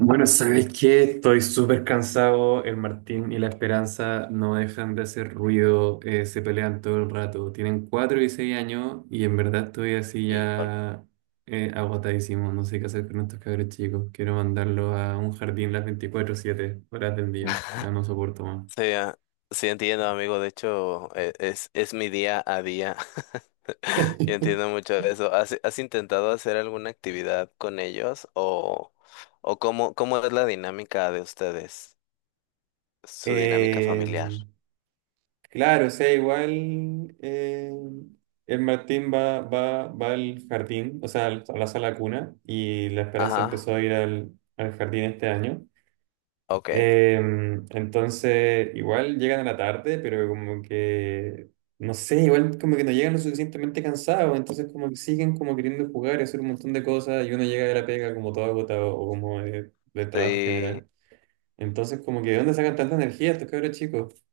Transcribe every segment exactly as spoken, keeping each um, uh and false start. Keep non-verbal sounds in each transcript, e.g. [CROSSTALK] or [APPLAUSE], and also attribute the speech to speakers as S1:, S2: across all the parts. S1: Bueno, ¿sabes qué? Estoy súper cansado. El Martín y la Esperanza no dejan de hacer ruido, eh, se pelean todo el rato. Tienen cuatro y seis años y en verdad estoy así
S2: Híjole.
S1: ya eh, agotadísimo. No sé qué hacer con estos cabros chicos. Quiero mandarlos a un jardín las veinticuatro siete horas del
S2: Mm.
S1: día. Ya
S2: [LAUGHS]
S1: no soporto más.
S2: Sí, ah, sí entiendo, amigo. De hecho, e- es, es mi día a día. [LAUGHS] Yo entiendo
S1: [LAUGHS]
S2: mucho eso. ¿Has, has intentado hacer alguna actividad con ellos, o, o cómo, cómo es la dinámica de ustedes? Su dinámica familiar.
S1: Em, Claro, o sea, igual eh, el Martín va, va, va al jardín, o sea, al- a la sala cuna, y la Esperanza empezó
S2: Ajá,
S1: a ir al, al jardín este año.
S2: ok.
S1: Eh, entonces, igual llegan a la tarde, pero como que, no sé, igual como que no llegan lo suficientemente cansados, entonces como que siguen como queriendo jugar y hacer un montón de cosas, y uno llega de la pega como todo agotado o como de del trabajo en
S2: Sí.
S1: general. Entonces, como que, ¿de dónde sacan tanta energía estos cabros chicos?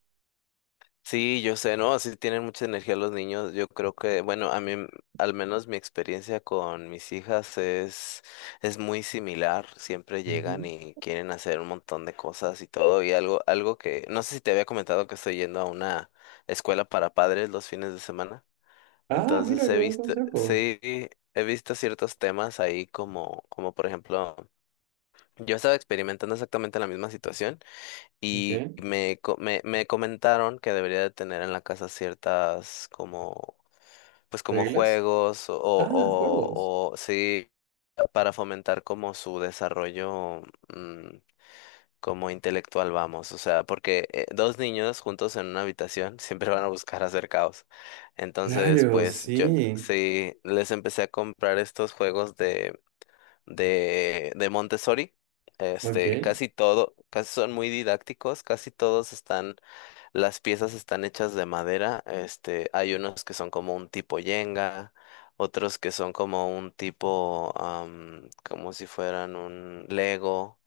S2: Sí, yo sé, ¿no? Así tienen mucha energía los niños. Yo creo que, bueno, a mí, m- al menos mi experiencia con mis hijas es, es muy similar. Siempre llegan
S1: Ujú.
S2: y quieren hacer un montón de cosas y todo. Y algo, algo que, no sé si te había comentado que estoy yendo a una escuela para padres los fines de semana.
S1: Ah,
S2: Entonces
S1: mira, qué
S2: he
S1: buen
S2: visto,
S1: consejo.
S2: sí, he visto ciertos temas ahí como, como por ejemplo, yo estaba experimentando exactamente la misma situación.
S1: Ok,
S2: Y me, co- me, me comentaron que debería de tener en la casa ciertas como, pues como
S1: reglas.
S2: juegos o,
S1: Ah,
S2: o,
S1: juegos.
S2: o sí, para fomentar como su desarrollo, mm, como intelectual, vamos. O sea, porque eh, dos niños juntos en una habitación [LAUGHS] siempre van a buscar hacer caos. Entonces,
S1: Claro,
S2: pues yo
S1: sí.
S2: sí, les empecé a comprar estos juegos de, de Montessori.
S1: Ok,
S2: Este, casi todo, casi son muy didácticos; casi todos están, las piezas están hechas de madera. Este, hay unos que son como un tipo yenga, otros que son como un tipo, am, como si fueran un Lego.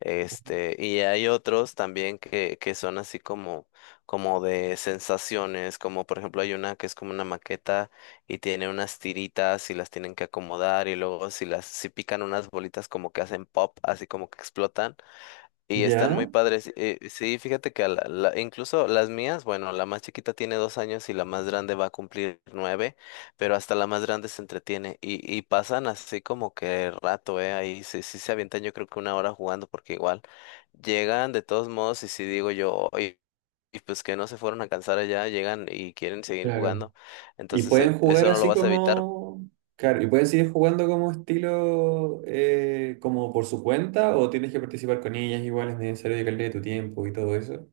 S2: Este, y hay otros también que, que son así como, como de sensaciones, como por ejemplo hay una que es como una maqueta y tiene unas tiritas y las tienen que acomodar, y luego si las, si pican unas bolitas como que hacen pop, así como que explotan, y están muy
S1: ya,
S2: padres. Eh, sí, fíjate que a la- la- incluso las mías, bueno, la más chiquita tiene dos años y la más grande va a cumplir nueve, pero hasta la más grande se entretiene y, y pasan así como que rato, ¿eh? Ahí sí, sí se avientan yo creo que una hora jugando, porque igual llegan de todos modos y si digo yo, "Oye, y pues que no se fueron a cansar allá, llegan y quieren seguir
S1: claro.
S2: jugando".
S1: Y
S2: Entonces eh,
S1: pueden jugar
S2: eso no lo
S1: así
S2: vas a evitar.
S1: como... Claro, y pueden seguir jugando como estilo, eh, como por su cuenta, o tienes que participar con ellas igual, es necesario dedicarle tu tiempo y todo eso.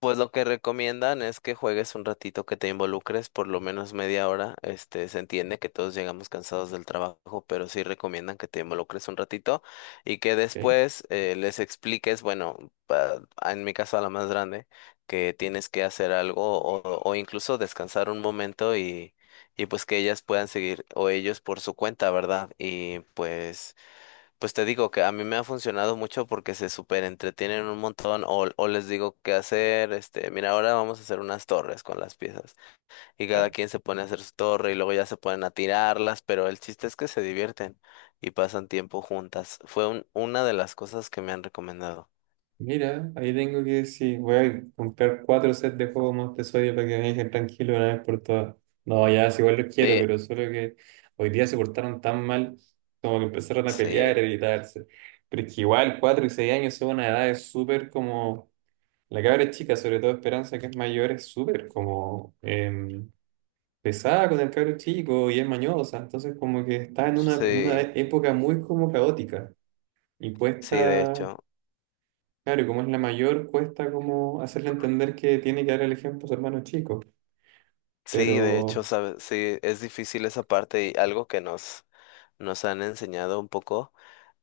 S2: Pues lo que recomiendan es que juegues un ratito, que te involucres por lo menos media hora. Este, se entiende que todos llegamos cansados del trabajo, pero sí recomiendan que te involucres un ratito y que
S1: Ok,
S2: después eh, les expliques, bueno, pa- en mi caso a la más grande, que tienes que hacer algo, o, o incluso descansar un momento, y, y pues que ellas puedan seguir o ellos por su cuenta, ¿verdad? Y pues... Pues te digo que a mí me ha funcionado mucho porque se súper entretienen un montón, o, o les digo qué hacer. Este, mira, ahora vamos a hacer unas torres con las piezas, y cada quien se pone a hacer su torre y luego ya se ponen a tirarlas, pero el chiste es que se divierten y pasan tiempo juntas. Fue un- una de las cosas que me han recomendado.
S1: mira, ahí tengo que decir, voy a comprar cuatro sets de juegos más de Sodia para que me dejen tranquilo una vez por todas. No, ya, si igual los quiero,
S2: Sí,
S1: pero solo que hoy día se portaron tan mal como que empezaron a
S2: sí,
S1: pelear, a gritarse. Pero es que igual, cuatro y seis años son una edad súper como... La cabra es chica, sobre todo Esperanza, que es mayor, es súper como em, pesada con el cabro chico y es mañosa. Entonces como que está en una, en una
S2: sí,
S1: época muy como caótica y
S2: sí, de
S1: cuesta...
S2: hecho,
S1: Claro, y como es la mayor, cuesta como hacerle entender que tiene que dar el ejemplo a su hermano chico,
S2: sí, de hecho,
S1: pero
S2: sabes, sí, es difícil esa parte, y algo que nos, nos han enseñado un poco.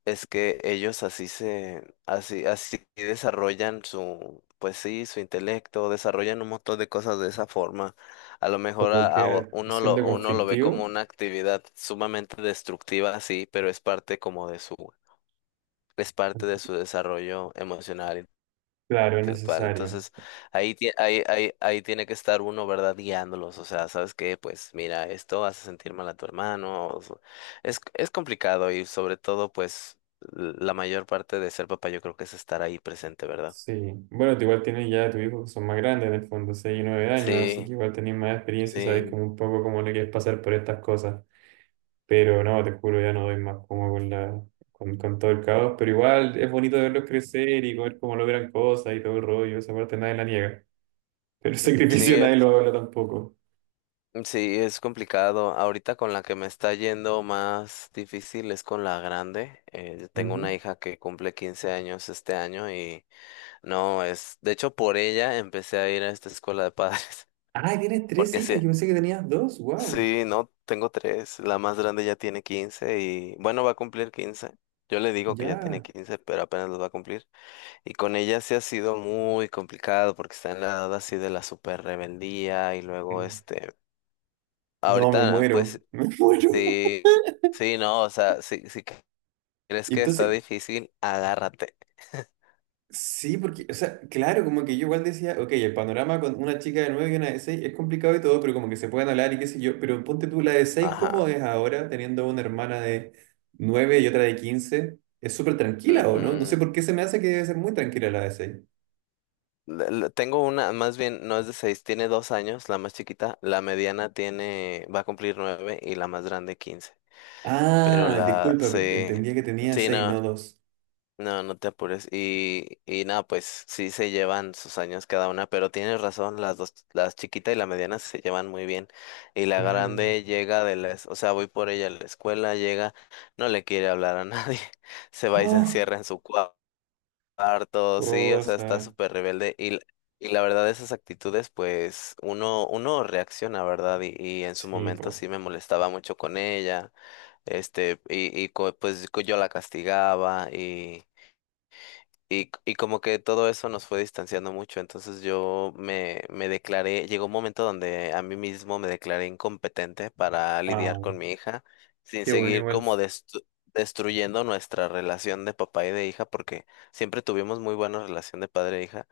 S2: Es que ellos así se, así, así desarrollan su, pues sí, su intelecto, desarrollan un montón de cosas de esa forma. A lo mejor
S1: como
S2: a, a
S1: que
S2: o- uno lo,
S1: siendo
S2: uno lo ve como
S1: conflictivo,
S2: una actividad sumamente destructiva, sí, pero es parte como de su, es parte de su desarrollo emocional
S1: claro, es
S2: intelectual.
S1: necesario.
S2: Entonces, ahí, tie- ahí, ahí, ahí tiene que estar uno, ¿verdad? Guiándolos. O sea, ¿sabes qué? Pues mira, esto hace sentir mal a tu hermano. o so- Es, es complicado, y sobre todo, pues, l- la mayor parte de ser papá yo creo que es estar ahí presente, ¿verdad?
S1: Sí, bueno, tú igual tienes ya tus hijos que son más grandes en el fondo, seis y nueve años, así
S2: Sí,
S1: que igual tenés más experiencia, sabés
S2: sí,
S1: como un poco cómo le quieres pasar por estas cosas, pero no, te juro, ya no doy más como con la, con, con todo el caos, pero igual es bonito verlos crecer y ver cómo logran cosas y todo el rollo, esa parte nadie la niega, pero el [LAUGHS]
S2: sí,
S1: sacrificio
S2: es-
S1: nadie lo habla tampoco.
S2: sí, es complicado. Ahorita con la que me está yendo más difícil es con la grande. Eh, yo tengo una
S1: Ujú.
S2: hija que cumple quince años este año. y... No, es, de hecho por ella empecé a ir a esta escuela de padres.
S1: Ah, tienes tres
S2: Porque
S1: hijas.
S2: sí.
S1: Yo pensé que tenías dos. Wow.
S2: Sí, no, tengo tres. La más grande ya tiene quince y, bueno, va a cumplir quince. Yo le digo que ya tiene
S1: Ya.
S2: quince, pero apenas los va a cumplir. Y con ella sí ha sido muy complicado porque está en la edad así de la super rebeldía, y luego este,
S1: No, me
S2: ahorita pues
S1: muero. [LAUGHS] Me muero.
S2: sí, sí, no, o sea, si, si crees
S1: Y
S2: que está
S1: entonces,
S2: difícil, agárrate. [LAUGHS]
S1: sí, porque, o sea, claro, como que yo igual decía, ok, el panorama con una chica de nueve y una de seis es complicado y todo, pero como que se pueden hablar y qué sé yo. Pero ponte tú la de seis, ¿cómo
S2: Ajá.
S1: es ahora teniendo una hermana de nueve y otra de quince? Es súper tranquila, ¿o no? No sé
S2: Ujú.
S1: por qué se me hace que debe ser muy tranquila la de seis.
S2: la- la- Tengo una, más bien, no es de seis, tiene dos años, la más chiquita. La mediana tiene, va a cumplir nueve y la más grande quince. Pero
S1: Ah,
S2: la
S1: disculpa,
S2: se,
S1: entendía que tenía
S2: sí,
S1: seis,
S2: no,
S1: no dos.
S2: no, no te apures. Y, y nada, pues sí se llevan sus años cada una, pero tienes razón, las dos, las chiquita y la mediana se llevan muy bien. Y la
S1: Claro.
S2: grande llega de la, es- o sea, voy por ella a la escuela, llega, no le quiere hablar a nadie, [LAUGHS] se va y se
S1: No,
S2: encierra en su cuarto. Harto, sí, o sea, está
S1: cosa.
S2: súper rebelde y, l- y la verdad esas actitudes pues uno, uno reacciona, ¿verdad? Y, y en su
S1: Sí,
S2: momento
S1: po.
S2: sí me molestaba mucho con ella, este, y, y co- pues co- yo la castigaba y y, y como que todo eso nos fue distanciando mucho. Entonces yo me, me declaré, llegó un momento donde a mí mismo me declaré incompetente para
S1: Ah,
S2: lidiar con mi hija, sin
S1: qué bueno
S2: seguir
S1: igual.
S2: como destru- destruyendo nuestra relación de papá y de hija, porque siempre tuvimos muy buena relación de padre e hija.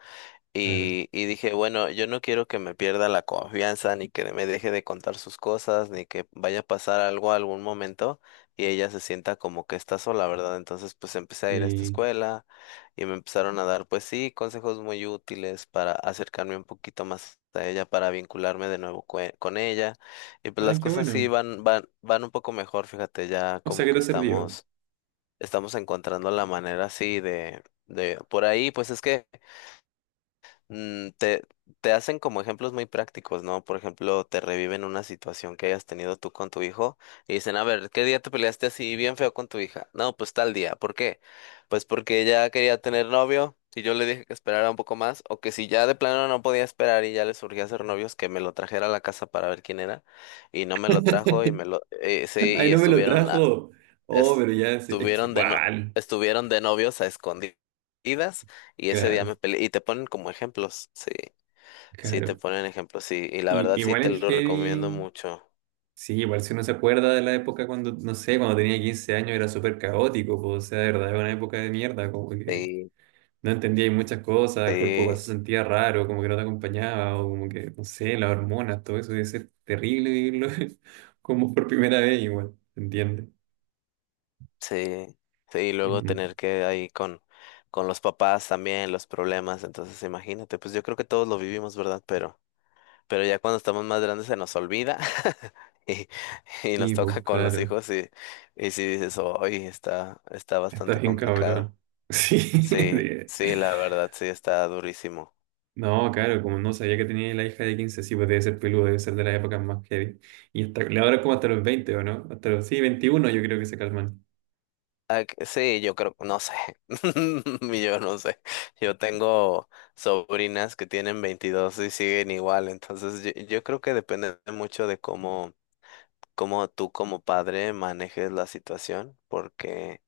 S1: Claro.
S2: Y, y dije, bueno, yo no quiero que me pierda la confianza, ni que me deje de contar sus cosas, ni que vaya a pasar algo algún momento y ella se sienta como que está sola, ¿verdad? Entonces, pues empecé a ir a esta
S1: Sí.
S2: escuela y me empezaron a dar, pues sí, consejos muy útiles para acercarme un poquito más a ella, para vincularme de nuevo cue- con ella. Y pues
S1: Ah,
S2: las
S1: qué
S2: cosas sí
S1: bueno.
S2: van, van, van un poco mejor, fíjate. Ya
S1: O sea
S2: como
S1: que
S2: que
S1: te sirvió.
S2: estamos, estamos encontrando la manera así de, de, por ahí. Pues es que mm, te, te hacen como ejemplos muy prácticos, ¿no? Por ejemplo, te reviven una situación que hayas tenido tú con tu hijo y dicen, a ver, ¿qué día te peleaste así bien feo con tu hija? No, pues tal día. ¿Por qué? Pues porque ella quería tener novio y yo le dije que esperara un poco más, o que si ya de plano no podía esperar y ya le surgía hacer novios, que me lo trajera a la casa para ver quién era, y no me lo trajo y me lo, eh, sí,
S1: [LAUGHS] Ay,
S2: y
S1: no me lo
S2: estuvieron
S1: trajo. Oh, pero ya es, es que
S2: Estuvieron de no,
S1: igual.
S2: estuvieron de novios a escondidas, y ese día
S1: Claro,
S2: me peleé. Y te ponen como ejemplos, sí, sí, te
S1: claro.
S2: ponen ejemplos, sí. Y la
S1: Y,
S2: verdad sí
S1: igual
S2: te
S1: el
S2: lo recomiendo
S1: heavy.
S2: mucho.
S1: Sí, igual si uno se acuerda de la época cuando, no sé, cuando tenía quince años era súper caótico, po. O sea, de verdad, era una época de mierda, como que
S2: Sí,
S1: no entendía ahí muchas cosas, el cuerpo igual
S2: sí,
S1: se sentía raro, como que no te acompañaba, o como que, no sé, las hormonas, todo eso debe ser terrible vivirlo [LAUGHS] como por primera vez igual, ¿se entiende?
S2: sí, sí. Y luego
S1: Mm,
S2: tener que ahí con, con los papás también, los problemas. Entonces, imagínate, pues yo creo que todos lo vivimos, ¿verdad? Pero, pero ya cuando estamos más grandes se nos olvida. [LAUGHS] Y, y nos
S1: Sí, pues
S2: toca con los
S1: claro,
S2: hijos, y, y si dices, hoy está, está
S1: está
S2: bastante
S1: bien
S2: complicado.
S1: cabrón. [LAUGHS] Sí,
S2: Sí,
S1: de-
S2: sí, la verdad, sí, está durísimo.
S1: no, claro, como no sabía que tenía la hija de quince sí, pues debe ser peludo, debe ser de las épocas más heavy. Y hasta, le ahora es como hasta los veinte ¿o no? Hasta los, sí, veintiuno yo creo que se calman.
S2: Ah, que- sí, yo creo, no sé, [LAUGHS] yo no sé. Yo tengo sobrinas que tienen veintidós y siguen igual, entonces yo, yo, creo que depende mucho de cómo, cómo tú como padre manejes la situación, porque.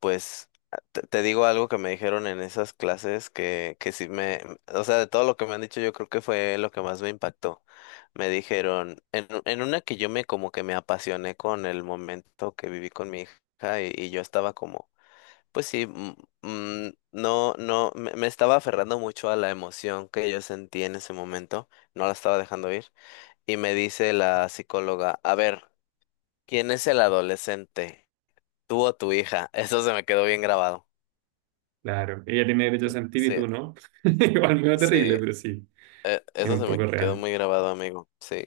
S2: Pues ah, te, te digo algo que me dijeron en esas clases que, que sí me, o sea, de todo lo que me han dicho, yo creo que fue lo que más me impactó. Me dijeron, en, u- en una que yo me como que me apasioné con el momento que viví con mi hija, y, y yo estaba como, pues sí, mm, mm, no, no, me, me estaba aferrando mucho a la emoción que yo sentí en ese momento, no la estaba dejando ir. Y me dice la psicóloga, a ver, ¿quién es el adolescente? ¿Tú o tu hija? [LAUGHS] Eso se me quedó bien grabado.
S1: Claro, ella tiene derecho a sentir y
S2: Sí,
S1: tú no. [LAUGHS] Igual medio terrible,
S2: sí,
S1: pero sí,
S2: eh,
S1: es
S2: eso
S1: un
S2: se me
S1: poco
S2: quedó
S1: real.
S2: muy grabado, amigo. Sí,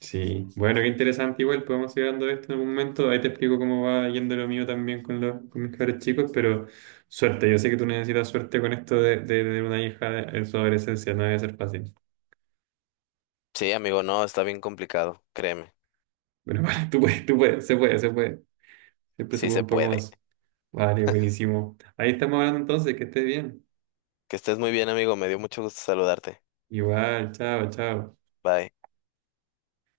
S1: Sí, bueno, qué interesante. Igual podemos ir hablando de esto en algún momento. Ahí te explico cómo va yendo lo mío también con, los, con mis cabros chicos, pero suerte. Yo sé que tú necesitas suerte con esto de, de, de una hija en su adolescencia. No debe ser fácil.
S2: sí, amigo, no, está bien complicado, créeme,
S1: Bueno, [LAUGHS] vale, tú puedes, tú puedes, se puede, se puede. Siempre se
S2: sí
S1: puede
S2: se
S1: un poco
S2: puede.
S1: más. Vale, buenísimo. Ahí estamos hablando entonces, que estés bien.
S2: Que estés muy bien, amigo, me dio mucho gusto saludarte.
S1: Igual, chao, chao.
S2: Bye.